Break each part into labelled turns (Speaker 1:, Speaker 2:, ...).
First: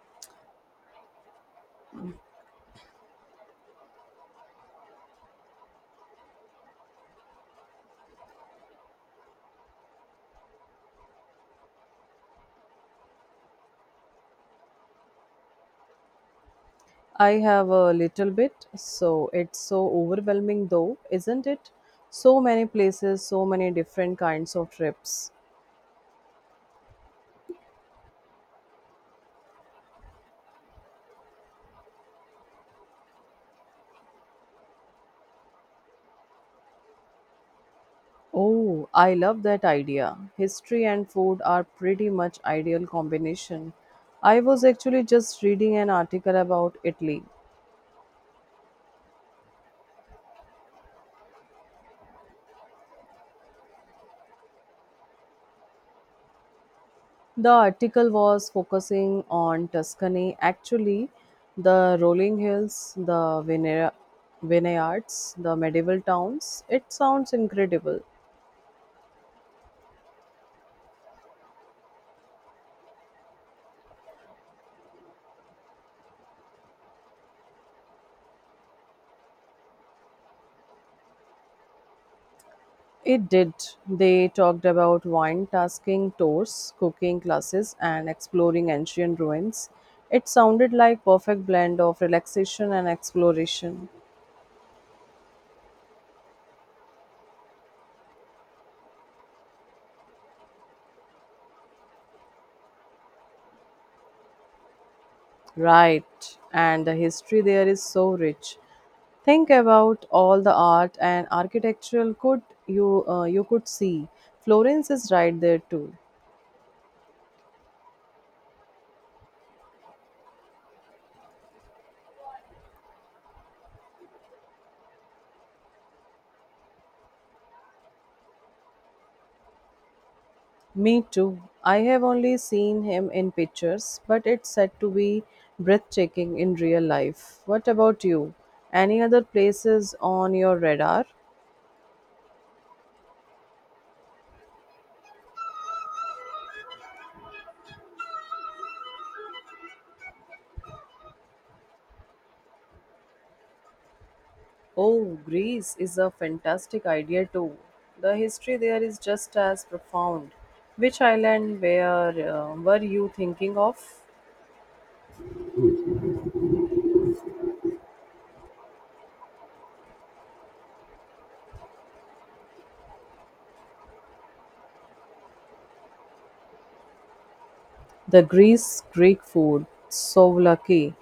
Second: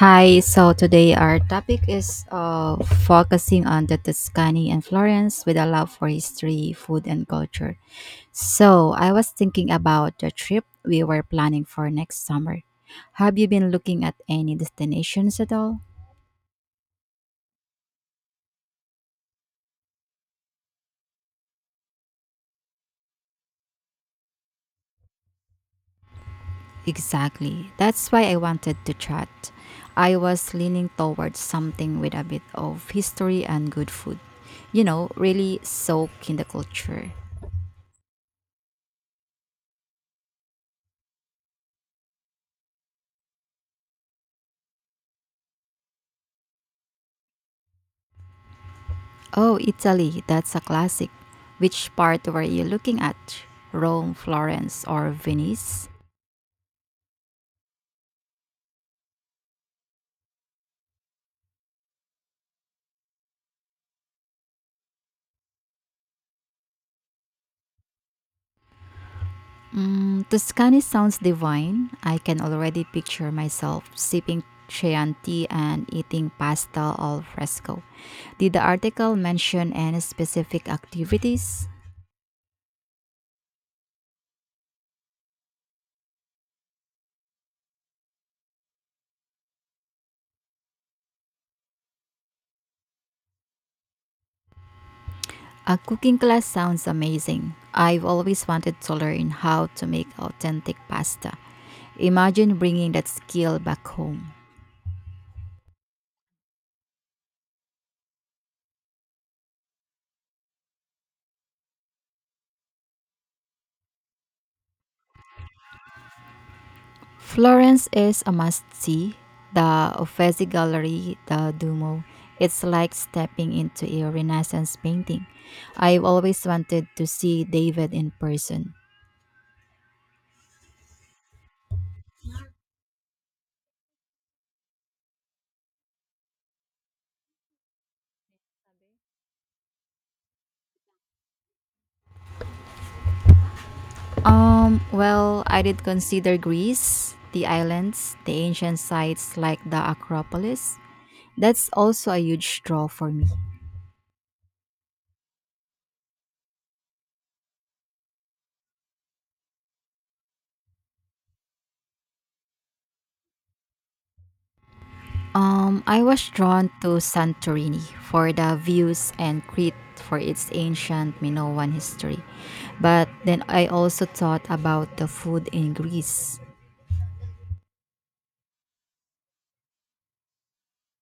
Speaker 1: Hi, so today our topic is focusing on the Tuscany and Florence with a love for history, food, and culture. So I was thinking about the trip we were planning for next summer. Have you been looking at any destinations at all?
Speaker 2: I have a little bit, so it's so overwhelming though, isn't it? So many places, so many different kinds of trips.
Speaker 1: Exactly. That's why I wanted to chat. I was leaning towards something with a bit of history and good food. You know, really soak in the culture.
Speaker 2: Oh, I love that idea. History and food are pretty much ideal combination. I was actually just reading an article about Italy.
Speaker 1: Oh, Italy, that's a classic. Which part were you looking at? Rome, Florence, or Venice?
Speaker 2: The article was focusing on Tuscany, actually, the rolling hills, the vineyards, the medieval towns. It sounds incredible.
Speaker 1: Mm, Tuscany sounds divine. I can already picture myself sipping Chianti and eating pasta al fresco. Did the article mention any specific activities?
Speaker 2: It did. They talked about wine tasking tours, cooking classes, and exploring ancient ruins. It sounded like perfect blend of relaxation and exploration.
Speaker 1: A cooking class sounds amazing. I've always wanted to learn how to make authentic pasta. Imagine bringing that skill back home.
Speaker 2: Right, and the history there is so rich. Think about all the art and architectural could you you could see. Florence is right there too.
Speaker 1: Florence is a must see. The Uffizi Gallery, the Duomo. It's like stepping into a Renaissance painting. I've always wanted to see David in person.
Speaker 2: Me too. I have only seen him in pictures, but it's said to be breathtaking in real life. What about you? Any other places on your radar?
Speaker 1: Well, I did consider Greece, the islands, the ancient sites like the Acropolis. That's also a huge draw for me.
Speaker 2: Oh, Greece is a fantastic idea too. The history there is just as profound. Which island were you thinking of?
Speaker 1: I was drawn to Santorini for the views and Crete for its ancient Minoan history. But then I also thought about the food in Greece.
Speaker 2: The Greece Greek food, souvlaki,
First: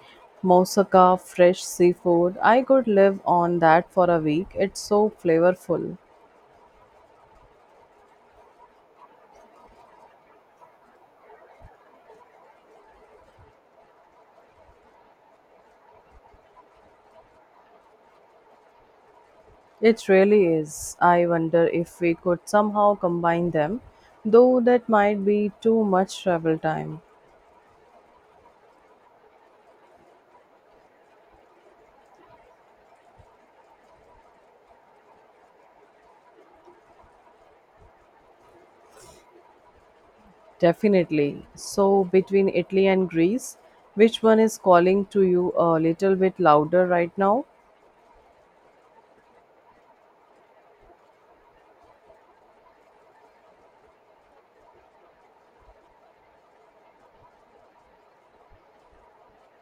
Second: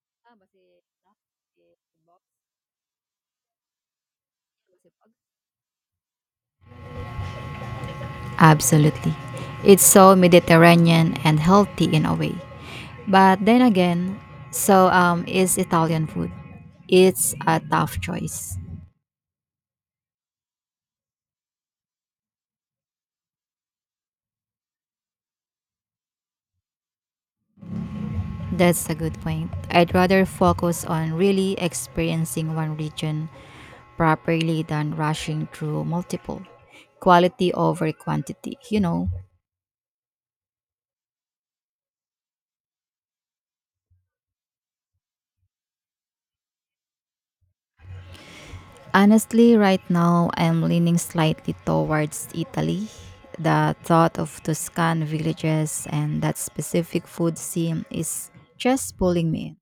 Speaker 2: moussaka, fresh seafood. I could live on that for a week. It's so flavorful.
Speaker 1: Absolutely. It's so Mediterranean and healthy in a way. But then again, so is Italian food. It's a tough choice.
Speaker 2: It really is. I wonder if we could somehow combine them, though that might be too much travel time.
Speaker 1: That's a good point. I'd rather focus on really experiencing one region properly than rushing through multiple. Quality over quantity, you know.
Speaker 2: Definitely. So, between Italy and Greece, which one is calling to you a little bit louder right now?
Speaker 1: Honestly, right now I'm leaning slightly towards Italy. The thought of Tuscan villages and that specific food scene is just pulling me in.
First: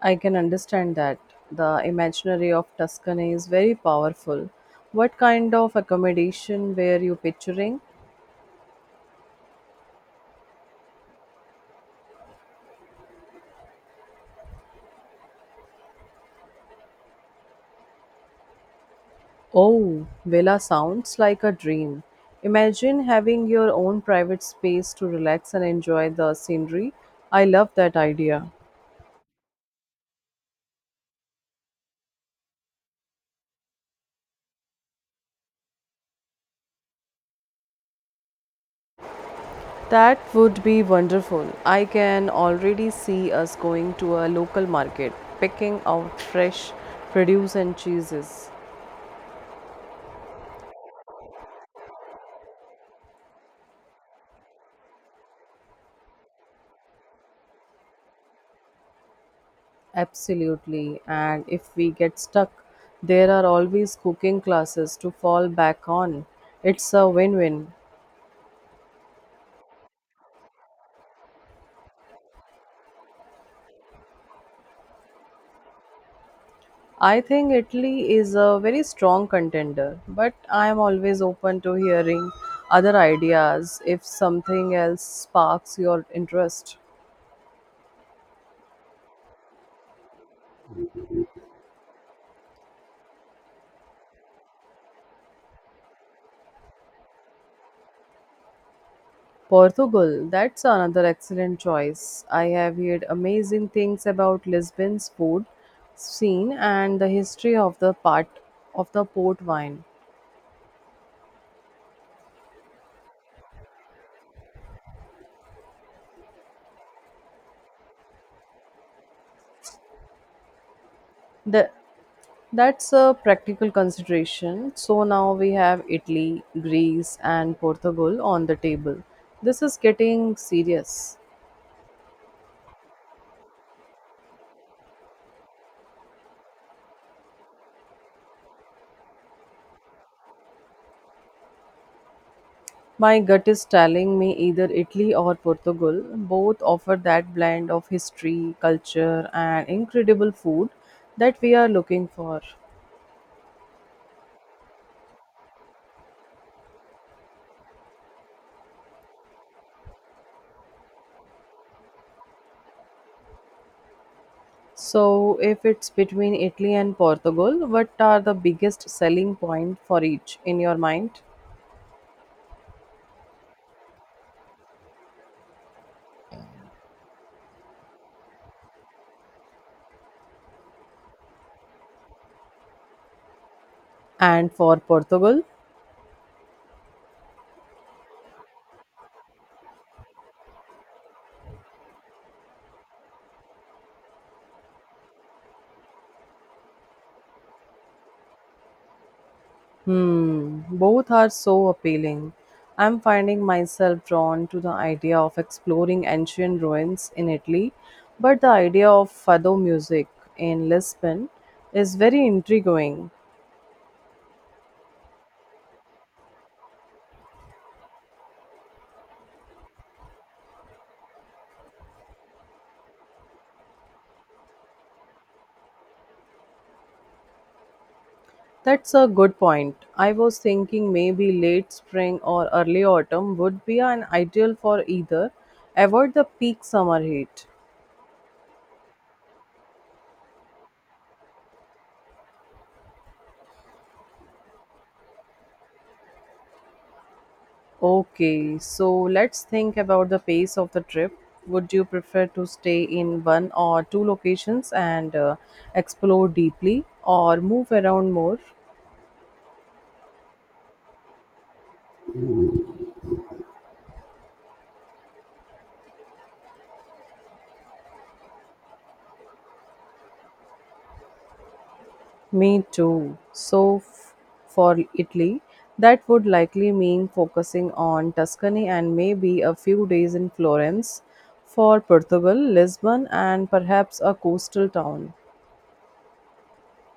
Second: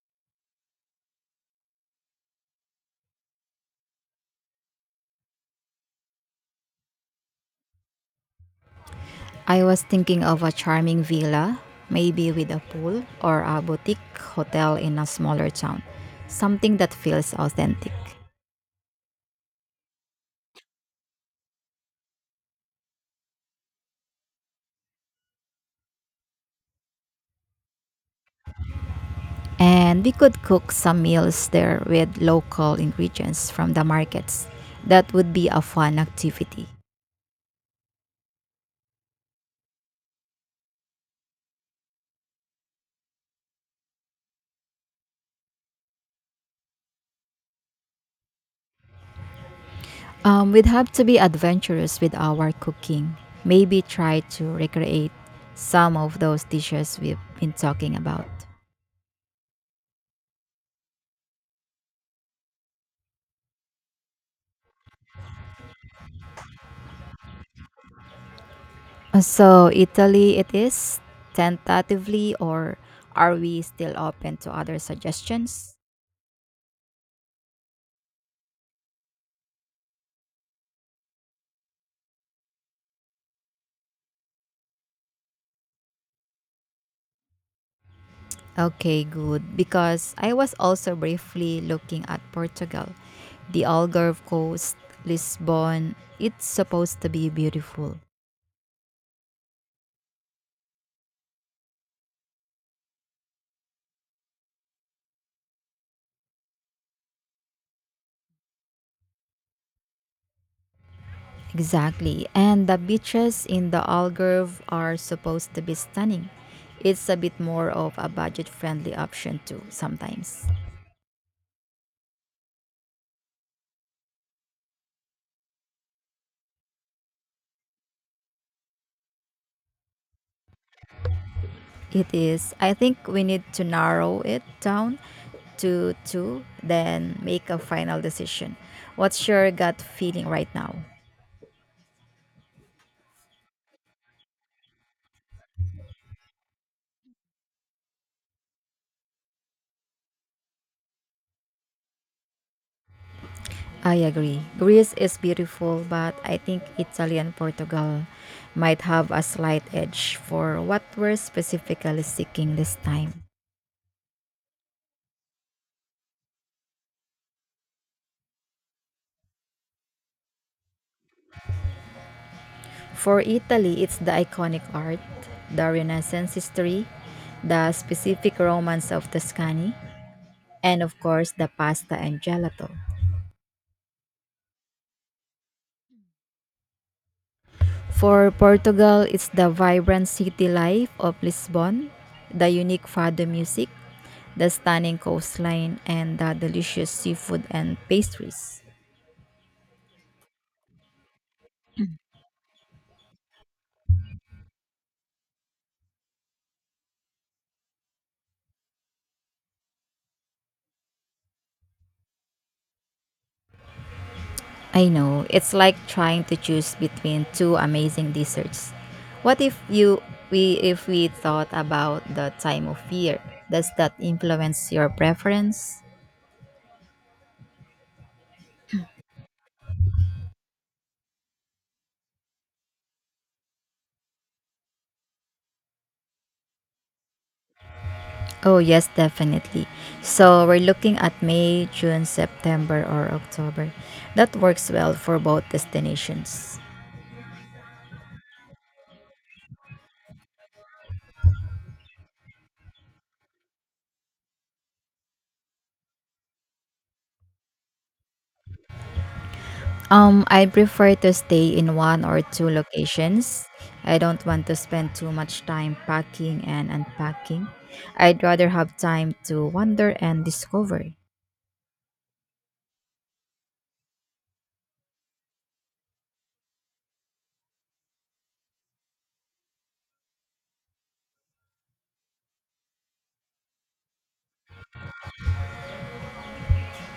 Speaker 2: I can understand that. The imaginary of Tuscany is very powerful. What kind of accommodation were you picturing?
Speaker 1: I was thinking of a charming villa, maybe with a pool or a boutique hotel in a smaller town. Something that feels authentic.
Speaker 2: Oh, villa sounds like a dream. Imagine having your own private space to relax and enjoy the scenery. I love that idea.
Speaker 1: And we could cook some meals there with local ingredients from the markets. That would be a fun activity.
Speaker 2: That would be wonderful. I can already see us going to a local market, picking out fresh produce and cheeses.
Speaker 1: We'd have to be adventurous with our cooking. Maybe try to recreate some of those dishes we've been talking about.
Speaker 2: Absolutely. And if we get stuck, there are always cooking classes to fall back on. It's a win win.
Speaker 1: So, Italy it is, tentatively, or are we still open to other suggestions?
Speaker 2: I think Italy is a very strong contender, but I am always open to hearing other ideas if something else sparks your interest.
Speaker 1: Okay, good. Because I was also briefly looking at Portugal, the Algarve coast, Lisbon. It's supposed to be beautiful.
Speaker 2: Portugal, that's another excellent choice. I have heard amazing things about Lisbon's food scene and the history of the part of the port wine.
Speaker 1: Exactly. And the beaches in the Algarve are supposed to be stunning. It's a bit more of a budget friendly option too sometimes.
Speaker 2: The That's a practical consideration. So now we have Italy, Greece, and Portugal on the table. This is getting serious.
Speaker 1: It is. I think we need to narrow it down to two, then make a final decision. What's your gut feeling right now?
Speaker 2: My gut is telling me either Italy or Portugal. Both offer that blend of history, culture, and incredible food that we are looking for.
Speaker 1: I agree. Greece is beautiful, but I think Italy and Portugal might have a slight edge for what we're specifically seeking this time.
Speaker 2: So, if it's between Italy and Portugal, what are the biggest selling point for each in your mind?
Speaker 1: For Italy, it's the iconic art, the Renaissance history, the specific romance of Tuscany, and of course, the pasta and gelato.
Speaker 2: And for Portugal,
Speaker 1: For Portugal, it's the vibrant city life of Lisbon, the unique fado music, the stunning coastline, and the delicious seafood and pastries.
Speaker 2: hmm, both are so appealing. I'm finding myself drawn to the idea of exploring ancient ruins in Italy, but the idea of fado music in Lisbon is very intriguing.
Speaker 1: I know. It's like trying to choose between two amazing desserts. What if we thought about the time of year? Does that influence your preference?
Speaker 2: That's a good point. I was thinking maybe late spring or early autumn would be an ideal for either, avoid the peak summer heat.
Speaker 1: Oh, yes, definitely. So, we're looking at May, June, September or October. That works well for both destinations.
Speaker 2: Okay, so let's think about the pace of the trip. Would you prefer to stay in one or two locations and explore deeply or move around more?
Speaker 1: I prefer to stay in one or two locations. I don't want to spend too much time packing and unpacking. I'd rather have time to wander and discover.
Speaker 2: Me too. So, for Italy, that would likely mean focusing on Tuscany and maybe a few days in Florence. For Portugal, Lisbon, and perhaps a coastal town.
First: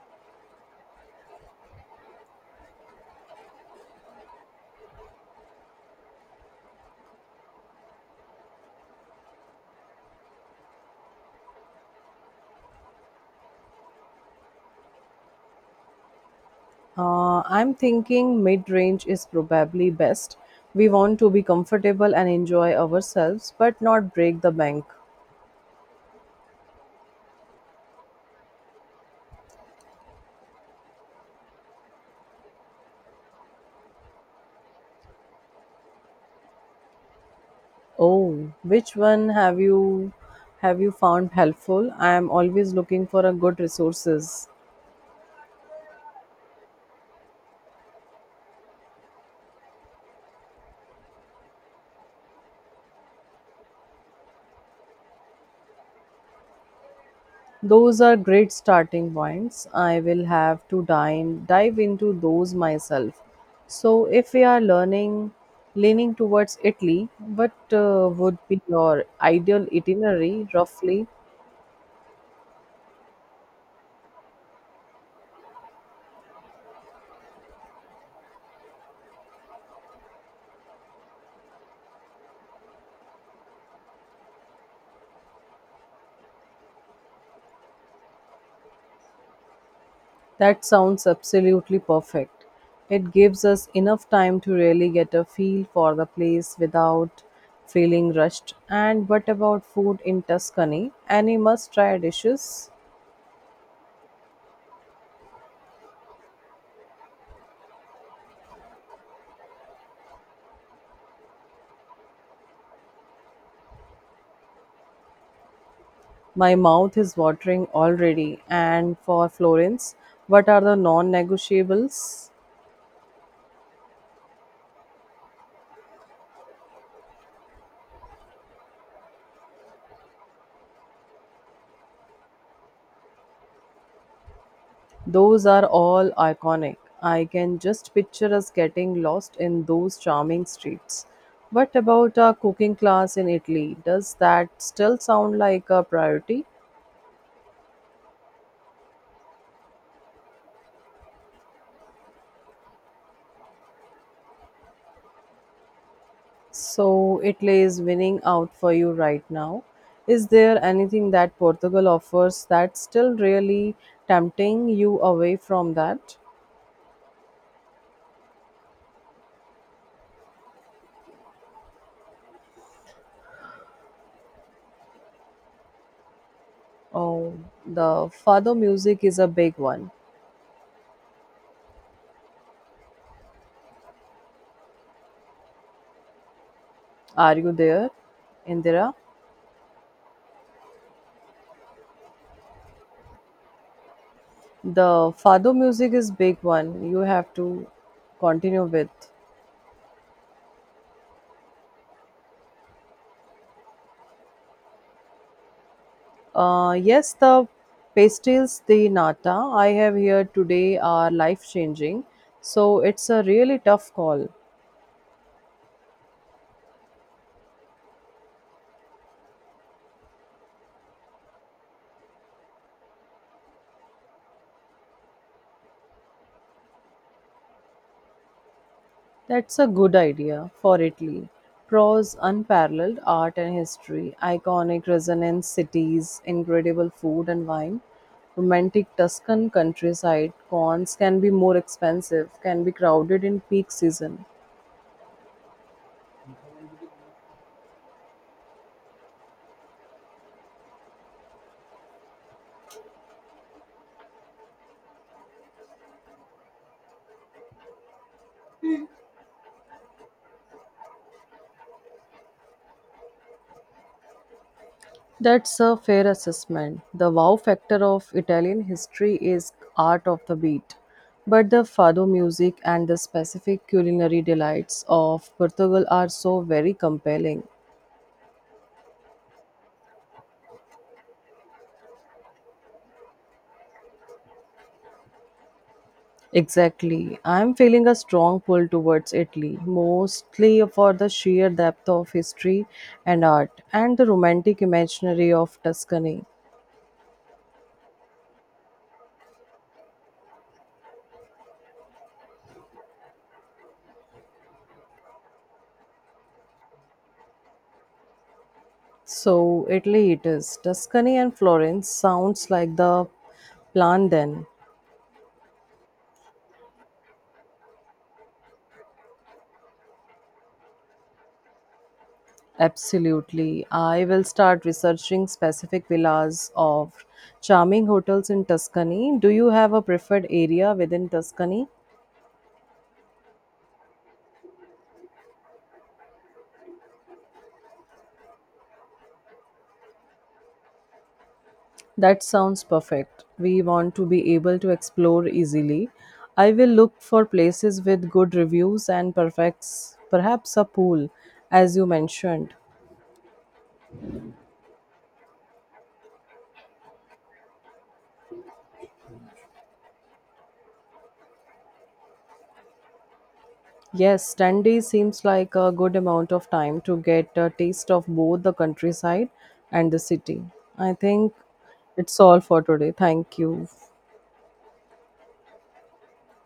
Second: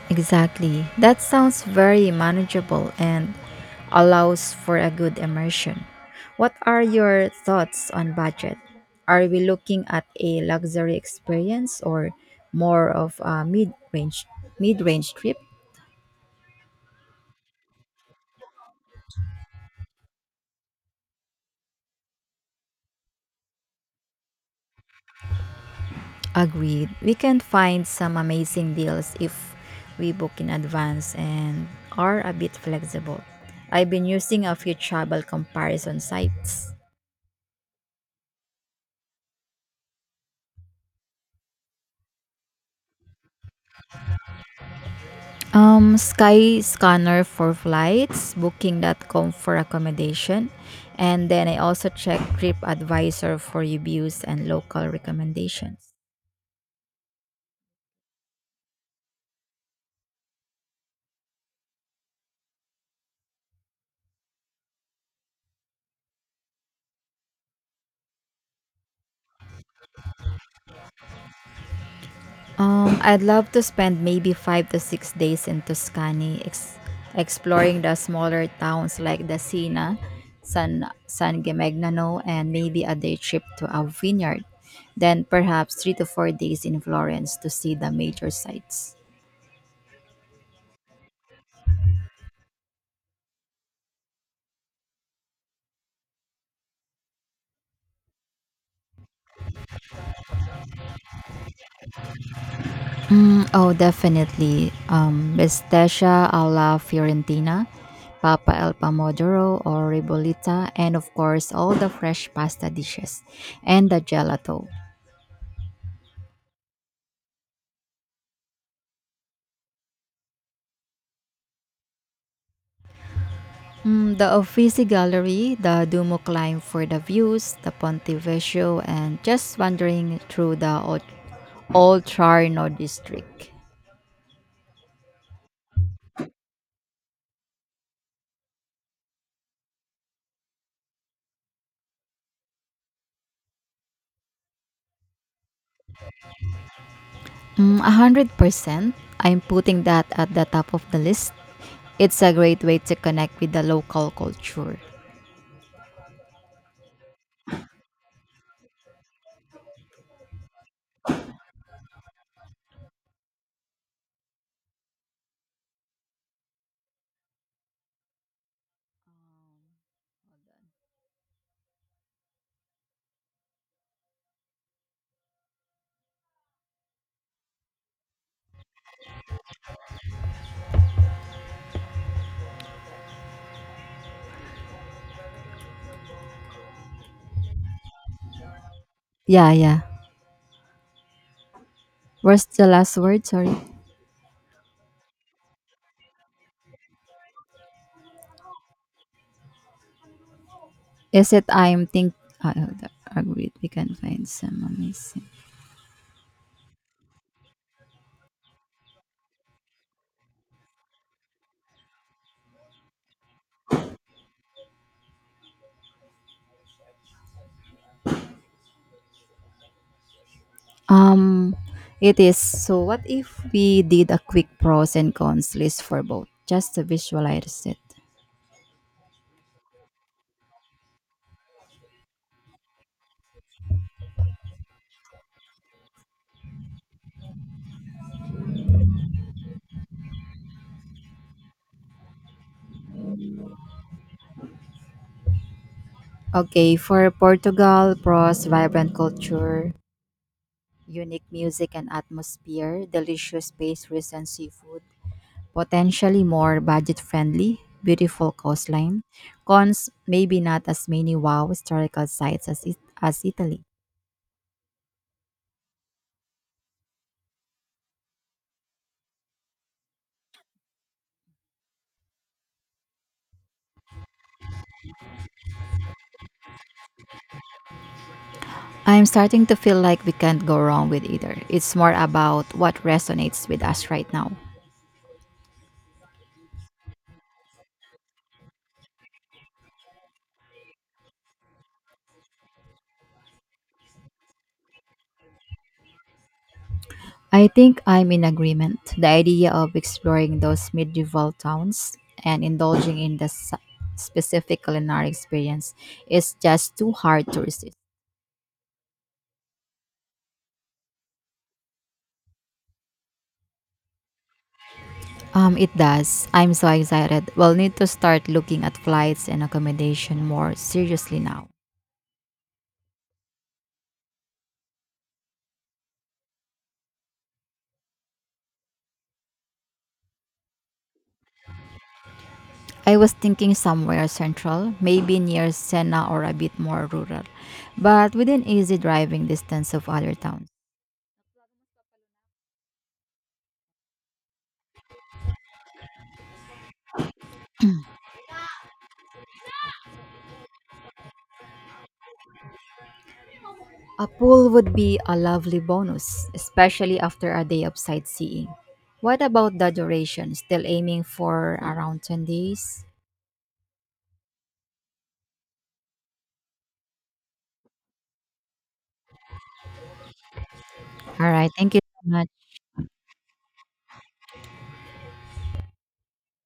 Speaker 1: Exactly. That sounds very manageable and allows for a good immersion. What are your thoughts on budget? Are we looking at a luxury experience or more of a mid-range trip?
Speaker 2: I'm thinking mid range is probably best. We want to be comfortable and enjoy ourselves, but not break the bank.
Speaker 1: Agreed. We can find some amazing deals if we book in advance and are a bit flexible. I've been using a few travel comparison sites.
Speaker 2: Oh, which one have you found helpful? I am always looking for a good resources.
Speaker 1: Skyscanner for flights, booking.com for accommodation, and then I also check TripAdvisor for reviews and local recommendations.
Speaker 2: Those are great starting points. I will have to dive into those myself. So, if we leaning towards Italy, what would be your ideal itinerary roughly?
Speaker 1: I'd love to spend maybe 5 to 6 days in Tuscany, exploring the smaller towns like Dasina, San Gimignano, and maybe a day trip to a vineyard. Then perhaps 3 to 4 days in Florence to see the major sites.
Speaker 2: That sounds absolutely perfect. It gives us enough time to really get a feel for the place without feeling rushed. And what about food in Tuscany? Any must try dishes?
Speaker 1: Oh, Definitely. Bisteccia alla Fiorentina, Papa El Pomodoro or Ribolita, and of course all the fresh pasta dishes and the gelato.
Speaker 2: My mouth is watering already. And for Florence, what are the non negotiables?
Speaker 1: Mm, the Uffizi Gallery, the Duomo climb for the views, the Ponte Vecchio, and just wandering through the old district.
Speaker 2: Those are all iconic. I can just picture us getting lost in those charming streets. What about a cooking class in Italy? Does that still sound like a priority?
Speaker 1: Mm, 100%. I'm putting that at the top of the list. It's a great way to connect with the local culture.
Speaker 2: So, Italy is winning out for you right now. Is there anything that Portugal offers that's still really tempting you away from that? Oh, the fado music is a big one. Are you there, Indira?
Speaker 1: Yeah, yeah. Where's the last word? Sorry.
Speaker 2: The fado music is big one you have to continue with.
Speaker 1: Is it? I agreed we can find some amazing.
Speaker 2: Yes, the pastils de nata I have here today are life changing, so it's a really tough call.
Speaker 1: Um, it is. So, what if we did a quick pros and cons list for both, just to visualize it?
Speaker 2: That's a good idea for Italy. Prose, unparalleled art and history, iconic resonance cities, incredible food and wine, romantic Tuscan countryside. Cons can be more expensive, can be crowded in peak season.
Speaker 1: Okay, for Portugal, pros, vibrant culture, unique music and atmosphere, delicious pastries and seafood, potentially more budget friendly, beautiful coastline. Cons, maybe not as many wow historical sites as, it, as Italy.
Speaker 2: That's a fair assessment. The wow factor of Italian history is art of the beat, but the fado music and the specific culinary delights of Portugal are so very compelling.
Speaker 1: I'm starting to feel like we can't go wrong with either. It's more about what resonates with us right now.
Speaker 2: Exactly. I'm feeling a strong pull towards Italy, mostly for the sheer depth of history and art and the romantic imaginary of Tuscany.
Speaker 1: I think I'm in agreement. The idea of exploring those medieval towns and indulging in the specific culinary experience is just too hard to resist.
Speaker 2: So, Italy it is. Tuscany and Florence sounds like the plan then.
Speaker 1: It does. I'm so excited. We'll need to start looking at flights and accommodation more seriously now.
Speaker 2: Absolutely. I will start researching specific villas of charming hotels in Tuscany. Do you have a preferred area within Tuscany?
Speaker 1: I was thinking somewhere central, maybe near Sena or a bit more rural, but within easy driving distance of other towns.
Speaker 2: That sounds perfect. We want to be able to explore easily. I will look for places with good reviews and perfects, perhaps a pool, as you mentioned.
Speaker 1: A pool would be a lovely bonus, especially after a day of sightseeing. What about the duration? Still aiming for around 10 days?
Speaker 2: Yes, 10 days seems like a good amount of time to get a taste of both the countryside and the city. I
Speaker 1: All
Speaker 2: think
Speaker 1: right. Thank you so
Speaker 2: it's all
Speaker 1: much.
Speaker 2: for today. Thank you.